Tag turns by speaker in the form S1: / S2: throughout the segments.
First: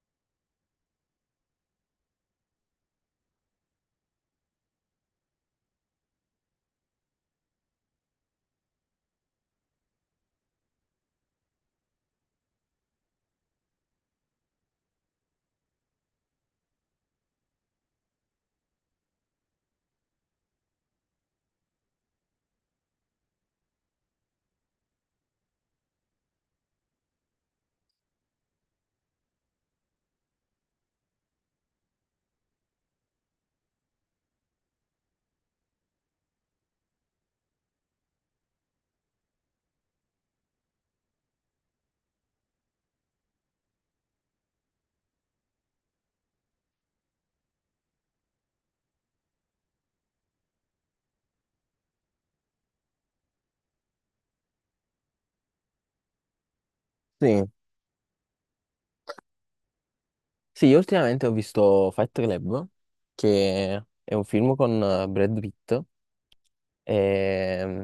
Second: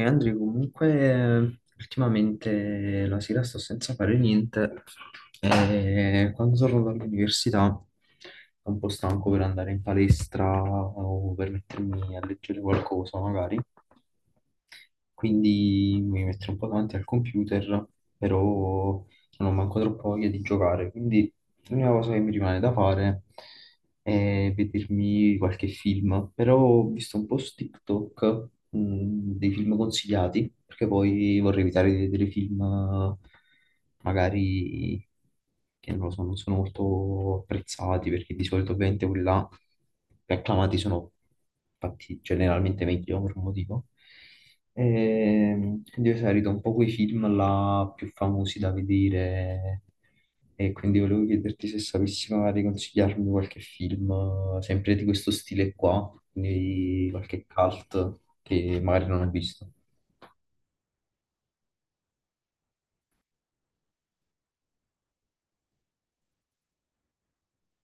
S1: E Andrea, comunque ultimamente la sera sto senza fare niente e quando torno dall'università sono un po' stanco per andare in palestra o per mettermi a leggere qualcosa magari, quindi mi metto un po' davanti al computer, però non ho manco troppo voglia di giocare, quindi l'unica cosa che mi rimane da fare è vedermi qualche film, però ho visto un po' su TikTok, dei film consigliati, perché poi vorrei evitare di vedere film magari che non lo so, non sono molto apprezzati, perché di solito ovviamente quelli là più acclamati sono fatti generalmente meglio per un motivo. Quindi ho esaurito un po' quei film là più famosi da vedere e quindi volevo chiederti se sapessi magari consigliarmi qualche film, sempre di questo stile qua, quindi
S2: Sì,
S1: qualche cult che magari non ho visto.
S2: sì, io ultimamente ho visto Fight Club, che è un film con Brad Pitt e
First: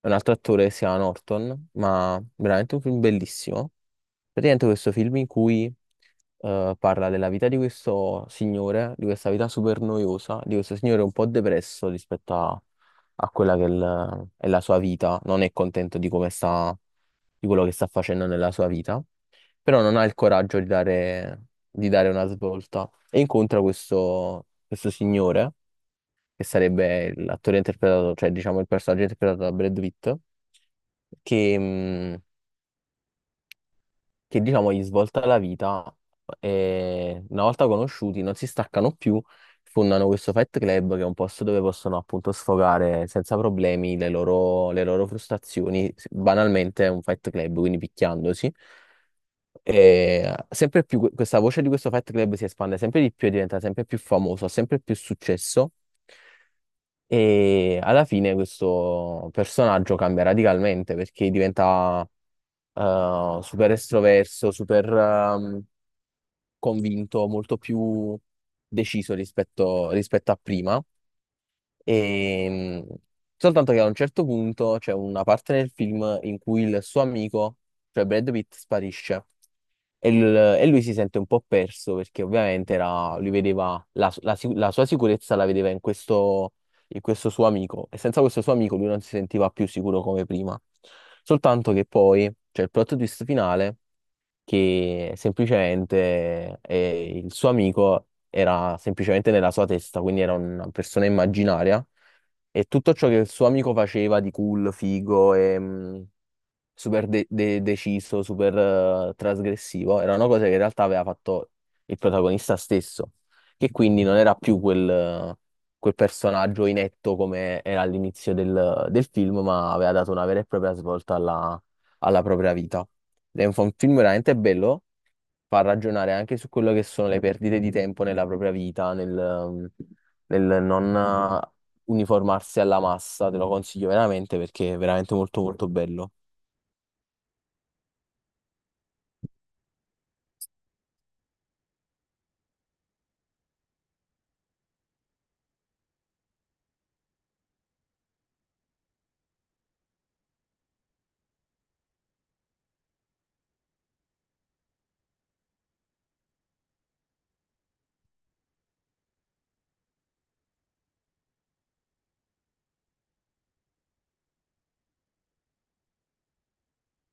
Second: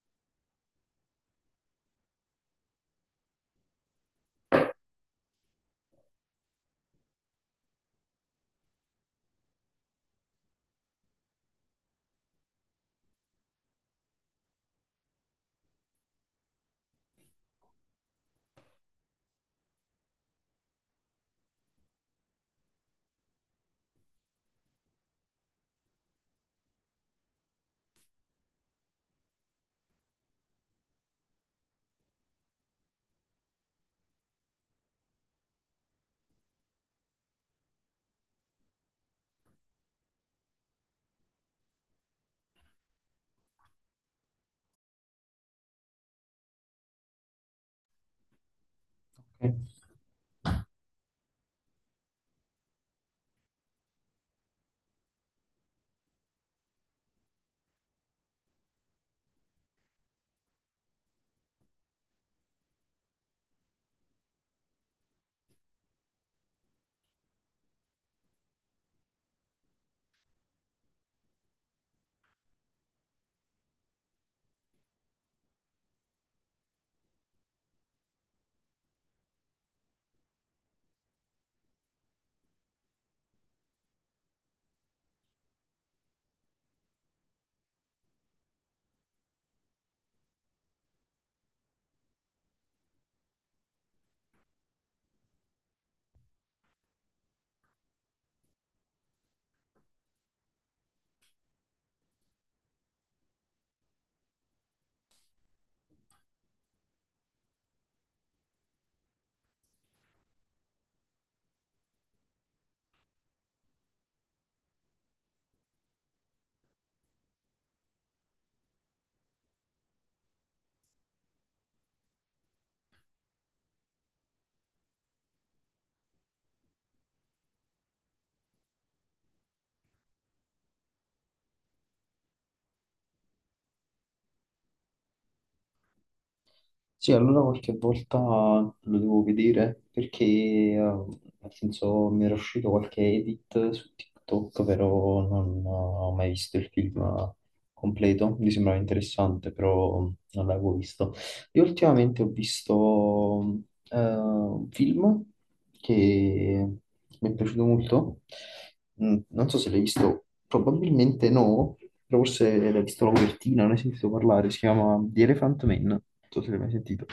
S2: un altro attore che si chiama Norton, ma veramente un film bellissimo. Praticamente questo film in cui parla della vita di questo signore, di questa vita super noiosa, di questo signore un po' depresso rispetto a quella che è, è la sua vita, non è contento di come sta, di quello che sta facendo nella sua vita, però non ha il coraggio di dare, una svolta e incontra questo signore, che sarebbe l'attore interpretato, cioè diciamo il personaggio interpretato da Brad Pitt, che, mh, che diciamo gli svolta la vita e, una volta conosciuti, non si staccano più, fondano questo Fight Club che è un posto dove possono appunto sfogare senza problemi le loro frustrazioni, banalmente è un Fight Club, quindi picchiandosi.
S1: Ok.
S2: E sempre più questa voce di questo Fight Club si espande sempre di più e diventa sempre più famoso, ha sempre più successo. E alla fine questo personaggio cambia radicalmente perché diventa super estroverso, super convinto, molto più deciso rispetto, a prima. E, mh, soltanto che a un certo punto c'è una parte nel film in cui il suo amico, cioè Brad Pitt, sparisce. E lui si sente un po' perso perché ovviamente era, lui vedeva la sua sicurezza, la vedeva in questo suo amico, e senza questo suo amico lui non si sentiva più sicuro come prima. Soltanto che poi c'è il plot twist finale, che semplicemente il suo amico era semplicemente nella sua testa, quindi era una persona immaginaria, e tutto ciò che il suo amico faceva di cool, figo e, super deciso, super trasgressivo, era una cosa che in realtà aveva fatto il protagonista stesso, che quindi non era più quel personaggio inetto come era all'inizio del, film, ma aveva dato una vera e propria svolta alla propria vita. Ed è un film veramente bello, fa ragionare anche su quello che sono le perdite di tempo nella propria vita, nel non eh, uniformarsi alla massa. Te lo consiglio veramente perché è veramente molto molto bello.
S1: Sì, allora qualche volta lo devo vedere perché, nel senso, mi era uscito qualche edit su TikTok, però non ho mai visto il film completo. Mi sembrava interessante, però non l'avevo visto. Io ultimamente ho visto un film che mi è piaciuto molto. Non so se l'hai visto, probabilmente no, però forse l'hai visto la copertina, non hai sentito parlare. Si chiama The Elephant Man. Non so se l'hai mai sentito.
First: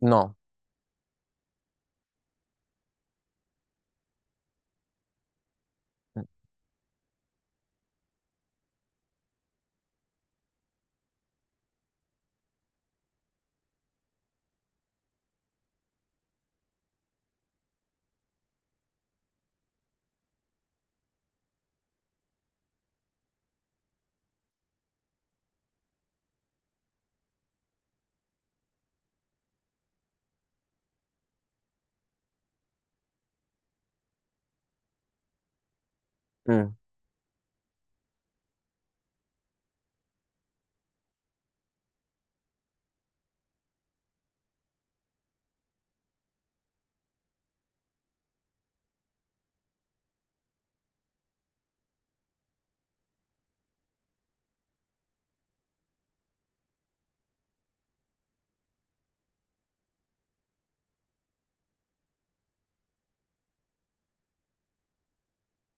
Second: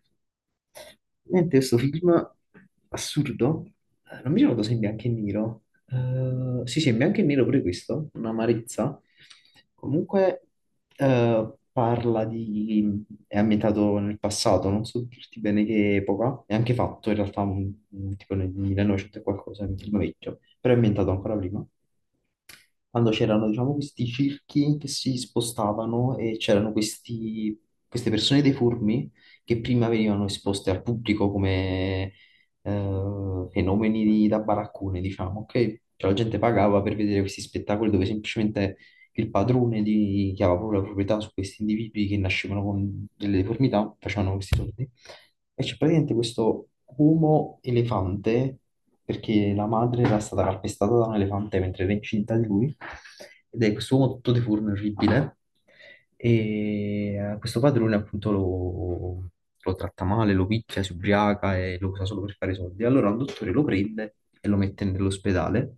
S2: No.
S1: Niente, questo film assurdo, non mi ricordo se è in bianco e nero. Sì sì, è in bianco e nero pure questo, un'amarezza, comunque parla di, è ambientato nel passato, non so dirti bene che epoca, è anche fatto in realtà un tipo nel 1900 e qualcosa, è un film vecchio, però è ambientato ancora prima, quando c'erano diciamo questi circhi che si spostavano e c'erano queste persone deformi che prima venivano esposte al pubblico come fenomeni da baraccone, diciamo, ok? Cioè la gente
S2: Mm,
S1: pagava per vedere questi spettacoli dove semplicemente che il padrone che aveva proprio la proprietà su questi individui che nascevano con delle deformità, facevano questi soldi. E c'è praticamente questo uomo elefante, perché la madre era stata calpestata da un elefante mentre era incinta di lui, ed è questo uomo tutto deforme, orribile, e questo padrone appunto lo, lo tratta male, lo picchia, si ubriaca e lo usa solo per fare soldi. Allora un dottore lo prende e lo mette nell'ospedale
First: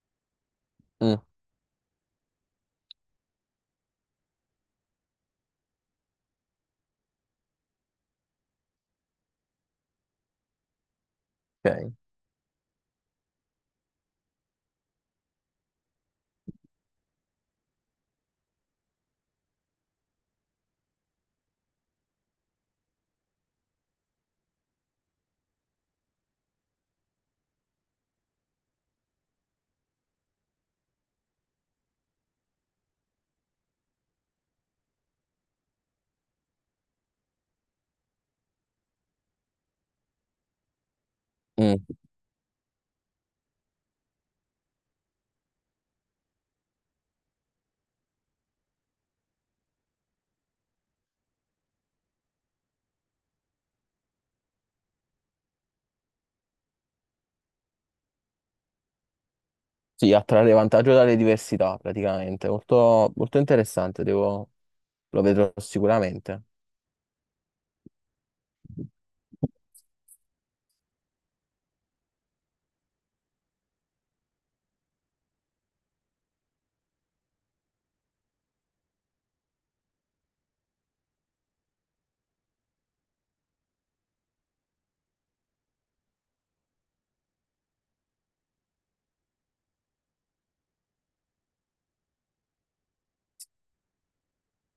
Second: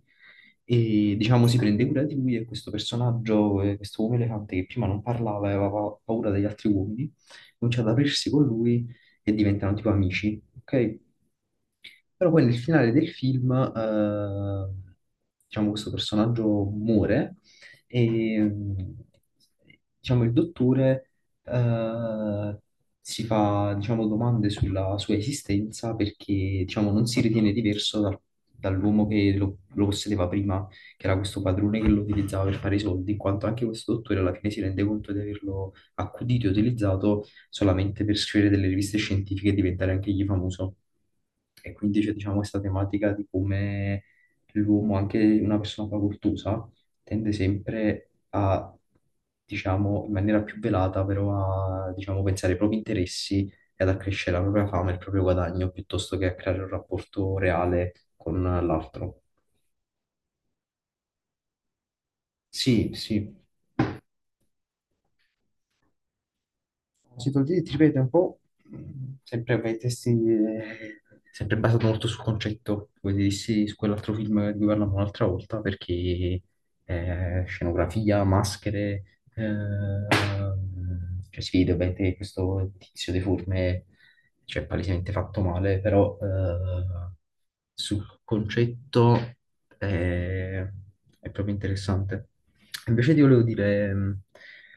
S1: e
S2: mm,
S1: diciamo si prende cura di lui e questo personaggio, questo uomo elefante che prima non parlava e aveva paura degli altri uomini, comincia ad aprirsi con lui e diventano tipo amici, ok?
S2: ok.
S1: Però poi nel finale del film, diciamo, questo personaggio muore e diciamo, il dottore eh, si fa diciamo, domande sulla sua esistenza perché diciamo, non si ritiene diverso dall'uomo che lo possedeva prima, che era questo padrone che lo utilizzava per fare i soldi, in quanto anche questo dottore alla fine si rende conto di averlo accudito e utilizzato solamente per scrivere delle riviste scientifiche e diventare anche egli famoso. E
S2: Mm.
S1: quindi c'è diciamo questa tematica di come l'uomo, anche una persona facoltosa, tende sempre a, diciamo, in maniera più velata, però a, diciamo, pensare ai propri interessi e ad accrescere la propria fama e il proprio guadagno piuttosto che a creare un rapporto reale con l'altro.
S2: Sì, a trarre vantaggio dalle diversità praticamente.
S1: Sì,
S2: Molto, molto
S1: sì.
S2: interessante, lo vedrò sicuramente.
S1: Citolini, ti ripeto, è un po' mh, sempre per i testi, sempre basato molto sul concetto, come ti dissi su quell'altro film di cui parlavamo un'altra volta, perché scenografia, maschere, eh, cioè si vede ovviamente questo tizio deforme cioè palesemente fatto male, però sul concetto è, è proprio interessante. Invece ti volevo dire,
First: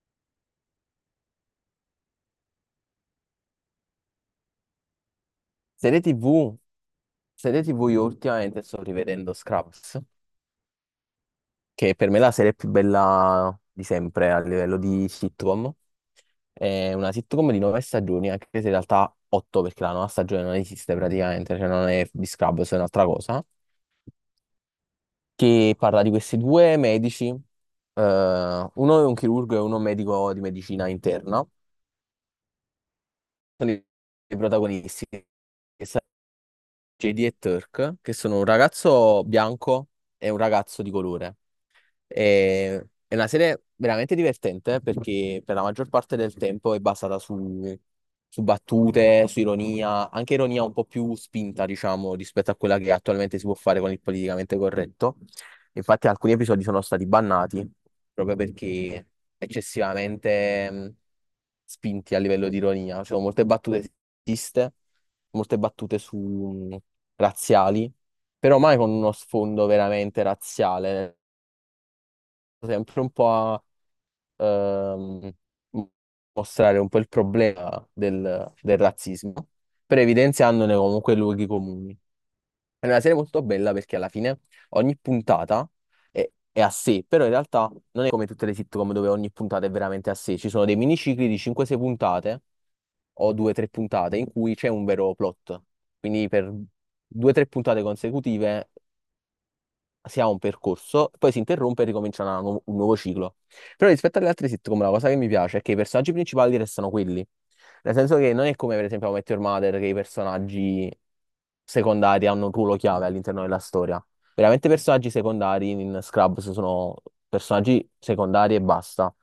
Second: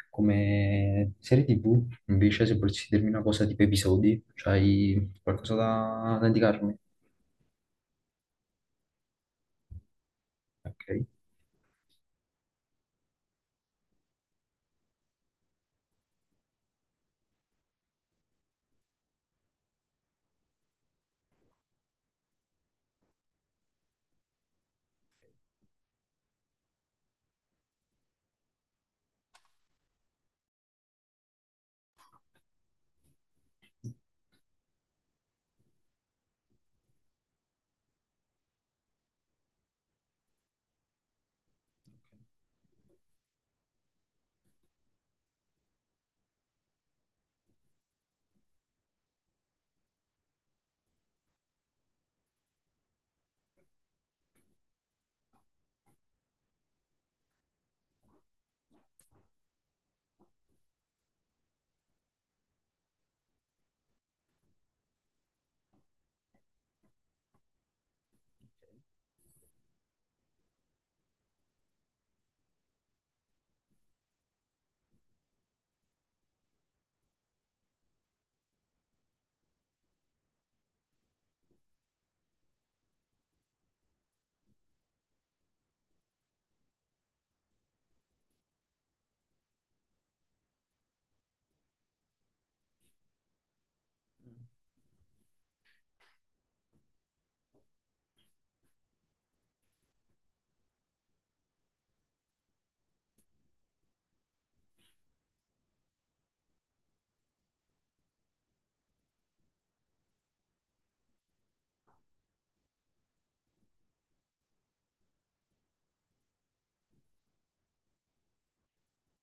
S1: come serie TV, invece se volessi dirmi una cosa tipo episodi, c'hai qualcosa
S2: Serie
S1: da
S2: TV,
S1: indicarmi?
S2: serie TV io ultimamente sto rivedendo Scraps,
S1: Ok.
S2: che per me è la serie più bella di sempre a livello di sitcom. È una sitcom di nove stagioni, anche se in realtà otto, perché la nona stagione non esiste praticamente, cioè non è di Scrubs, è un'altra cosa. Che parla di questi due medici, uno è un chirurgo e uno è un medico di medicina interna, sono i protagonisti, che sono JD e Turk, che sono un ragazzo bianco e un ragazzo di colore. È una serie veramente divertente, perché per la maggior parte del tempo è basata su, su battute, su ironia, anche ironia un po' più spinta, diciamo, rispetto a quella che attualmente si può fare con il politicamente corretto. Infatti alcuni episodi sono stati bannati proprio perché eccessivamente spinti a livello di ironia. Ci sono molte battute sessiste, molte battute su razziali, però mai con uno sfondo veramente razziale, sempre un po' a ehm, mostrare un po' il problema del razzismo, però evidenziandone comunque i luoghi comuni. È una serie molto bella perché alla fine ogni puntata è a sé, però in realtà non è come tutte le sitcom dove ogni puntata è veramente a sé. Ci sono dei minicicli di 5-6 puntate o 2-3 puntate in cui c'è un vero plot. Quindi per 2-3 puntate consecutive si ha un percorso, poi si interrompe e ricomincia una un nuovo ciclo. Però rispetto alle altre sitcom, la cosa che mi piace è che i personaggi principali restano quelli. Nel senso che non è come, per esempio, How I Met Your Mother, che i personaggi secondari hanno un ruolo chiave all'interno della storia. Veramente i personaggi secondari in Scrubs sono personaggi secondari e basta.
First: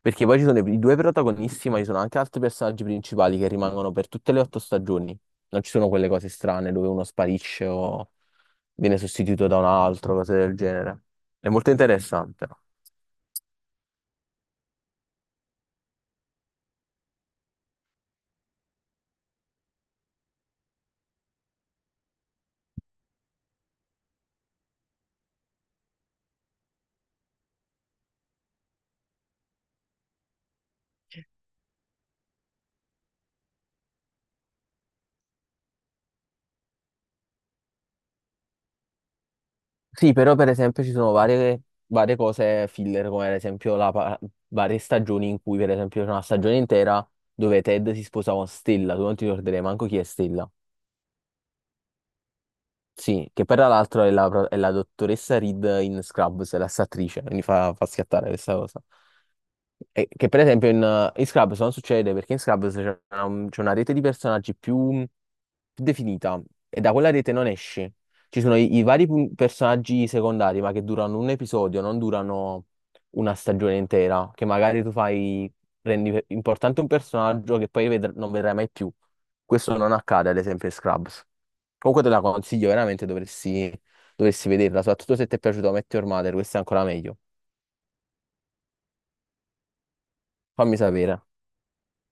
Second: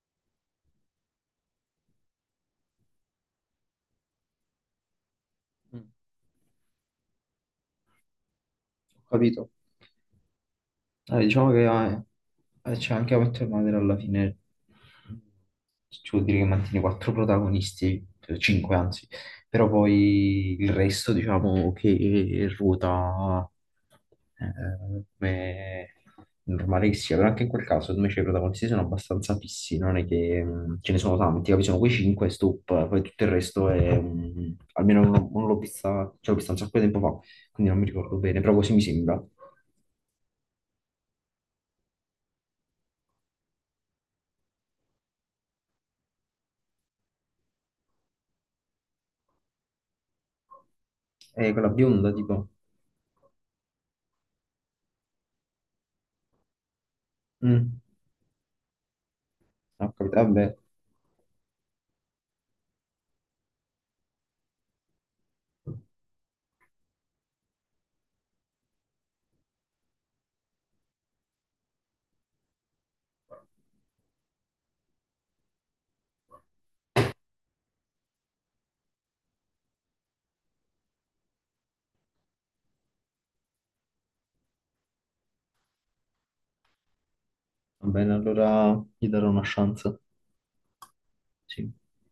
S2: Perché poi ci sono i due protagonisti, ma ci sono anche altri personaggi principali che rimangono per tutte le otto stagioni. Non ci
S1: Mm,
S2: sono quelle cose strane dove uno sparisce o viene
S1: Ho
S2: sostituito
S1: capito.
S2: da un altro, cose del genere.
S1: Eh,
S2: È
S1: diciamo che
S2: molto interessante.
S1: c'è anche a Met Your Mother alla fine, ci vuol dire che mantiene quattro protagonisti, cinque anzi, però poi il resto diciamo che ruota come normale che sia, però anche in quel caso secondo me cioè, i protagonisti sono abbastanza fissi, non è che ce ne sono tanti, capi? Sono quei cinque, stop, poi tutto il resto è, almeno non l'ho vista, cioè l'ho vista un sacco di tempo fa, quindi non mi ricordo bene, però così mi sembra.
S2: Sì, però per esempio ci sono varie, cose filler, come ad esempio varie stagioni in cui per esempio c'è una stagione intera dove Ted si sposa con Stella, tu non ti ricorderai manco chi è Stella.
S1: Quella bionda, tipo.
S2: Sì, che tra l'altro è la, è la dottoressa Reed in Scrubs, è la stessa attrice, quindi fa,
S1: Mm.
S2: fa schiattare questa cosa.
S1: Ho
S2: E
S1: capito,
S2: che per
S1: vabbè.
S2: esempio in Scrubs non succede, perché in Scrubs c'è una, rete di personaggi più definita, e da quella rete non esci. Ci sono i vari personaggi secondari, ma che durano un episodio, non durano una stagione intera, che magari tu rendi importante un personaggio che poi non vedrai mai più. Questo non accade, ad esempio, in Scrubs. Comunque te la consiglio, veramente dovresti, vederla, soprattutto se ti è piaciuto Met Your Mother, questo è ancora meglio.
S1: Va bene, allora gli darò una chance.
S2: Fammi sapere.
S1: Sì.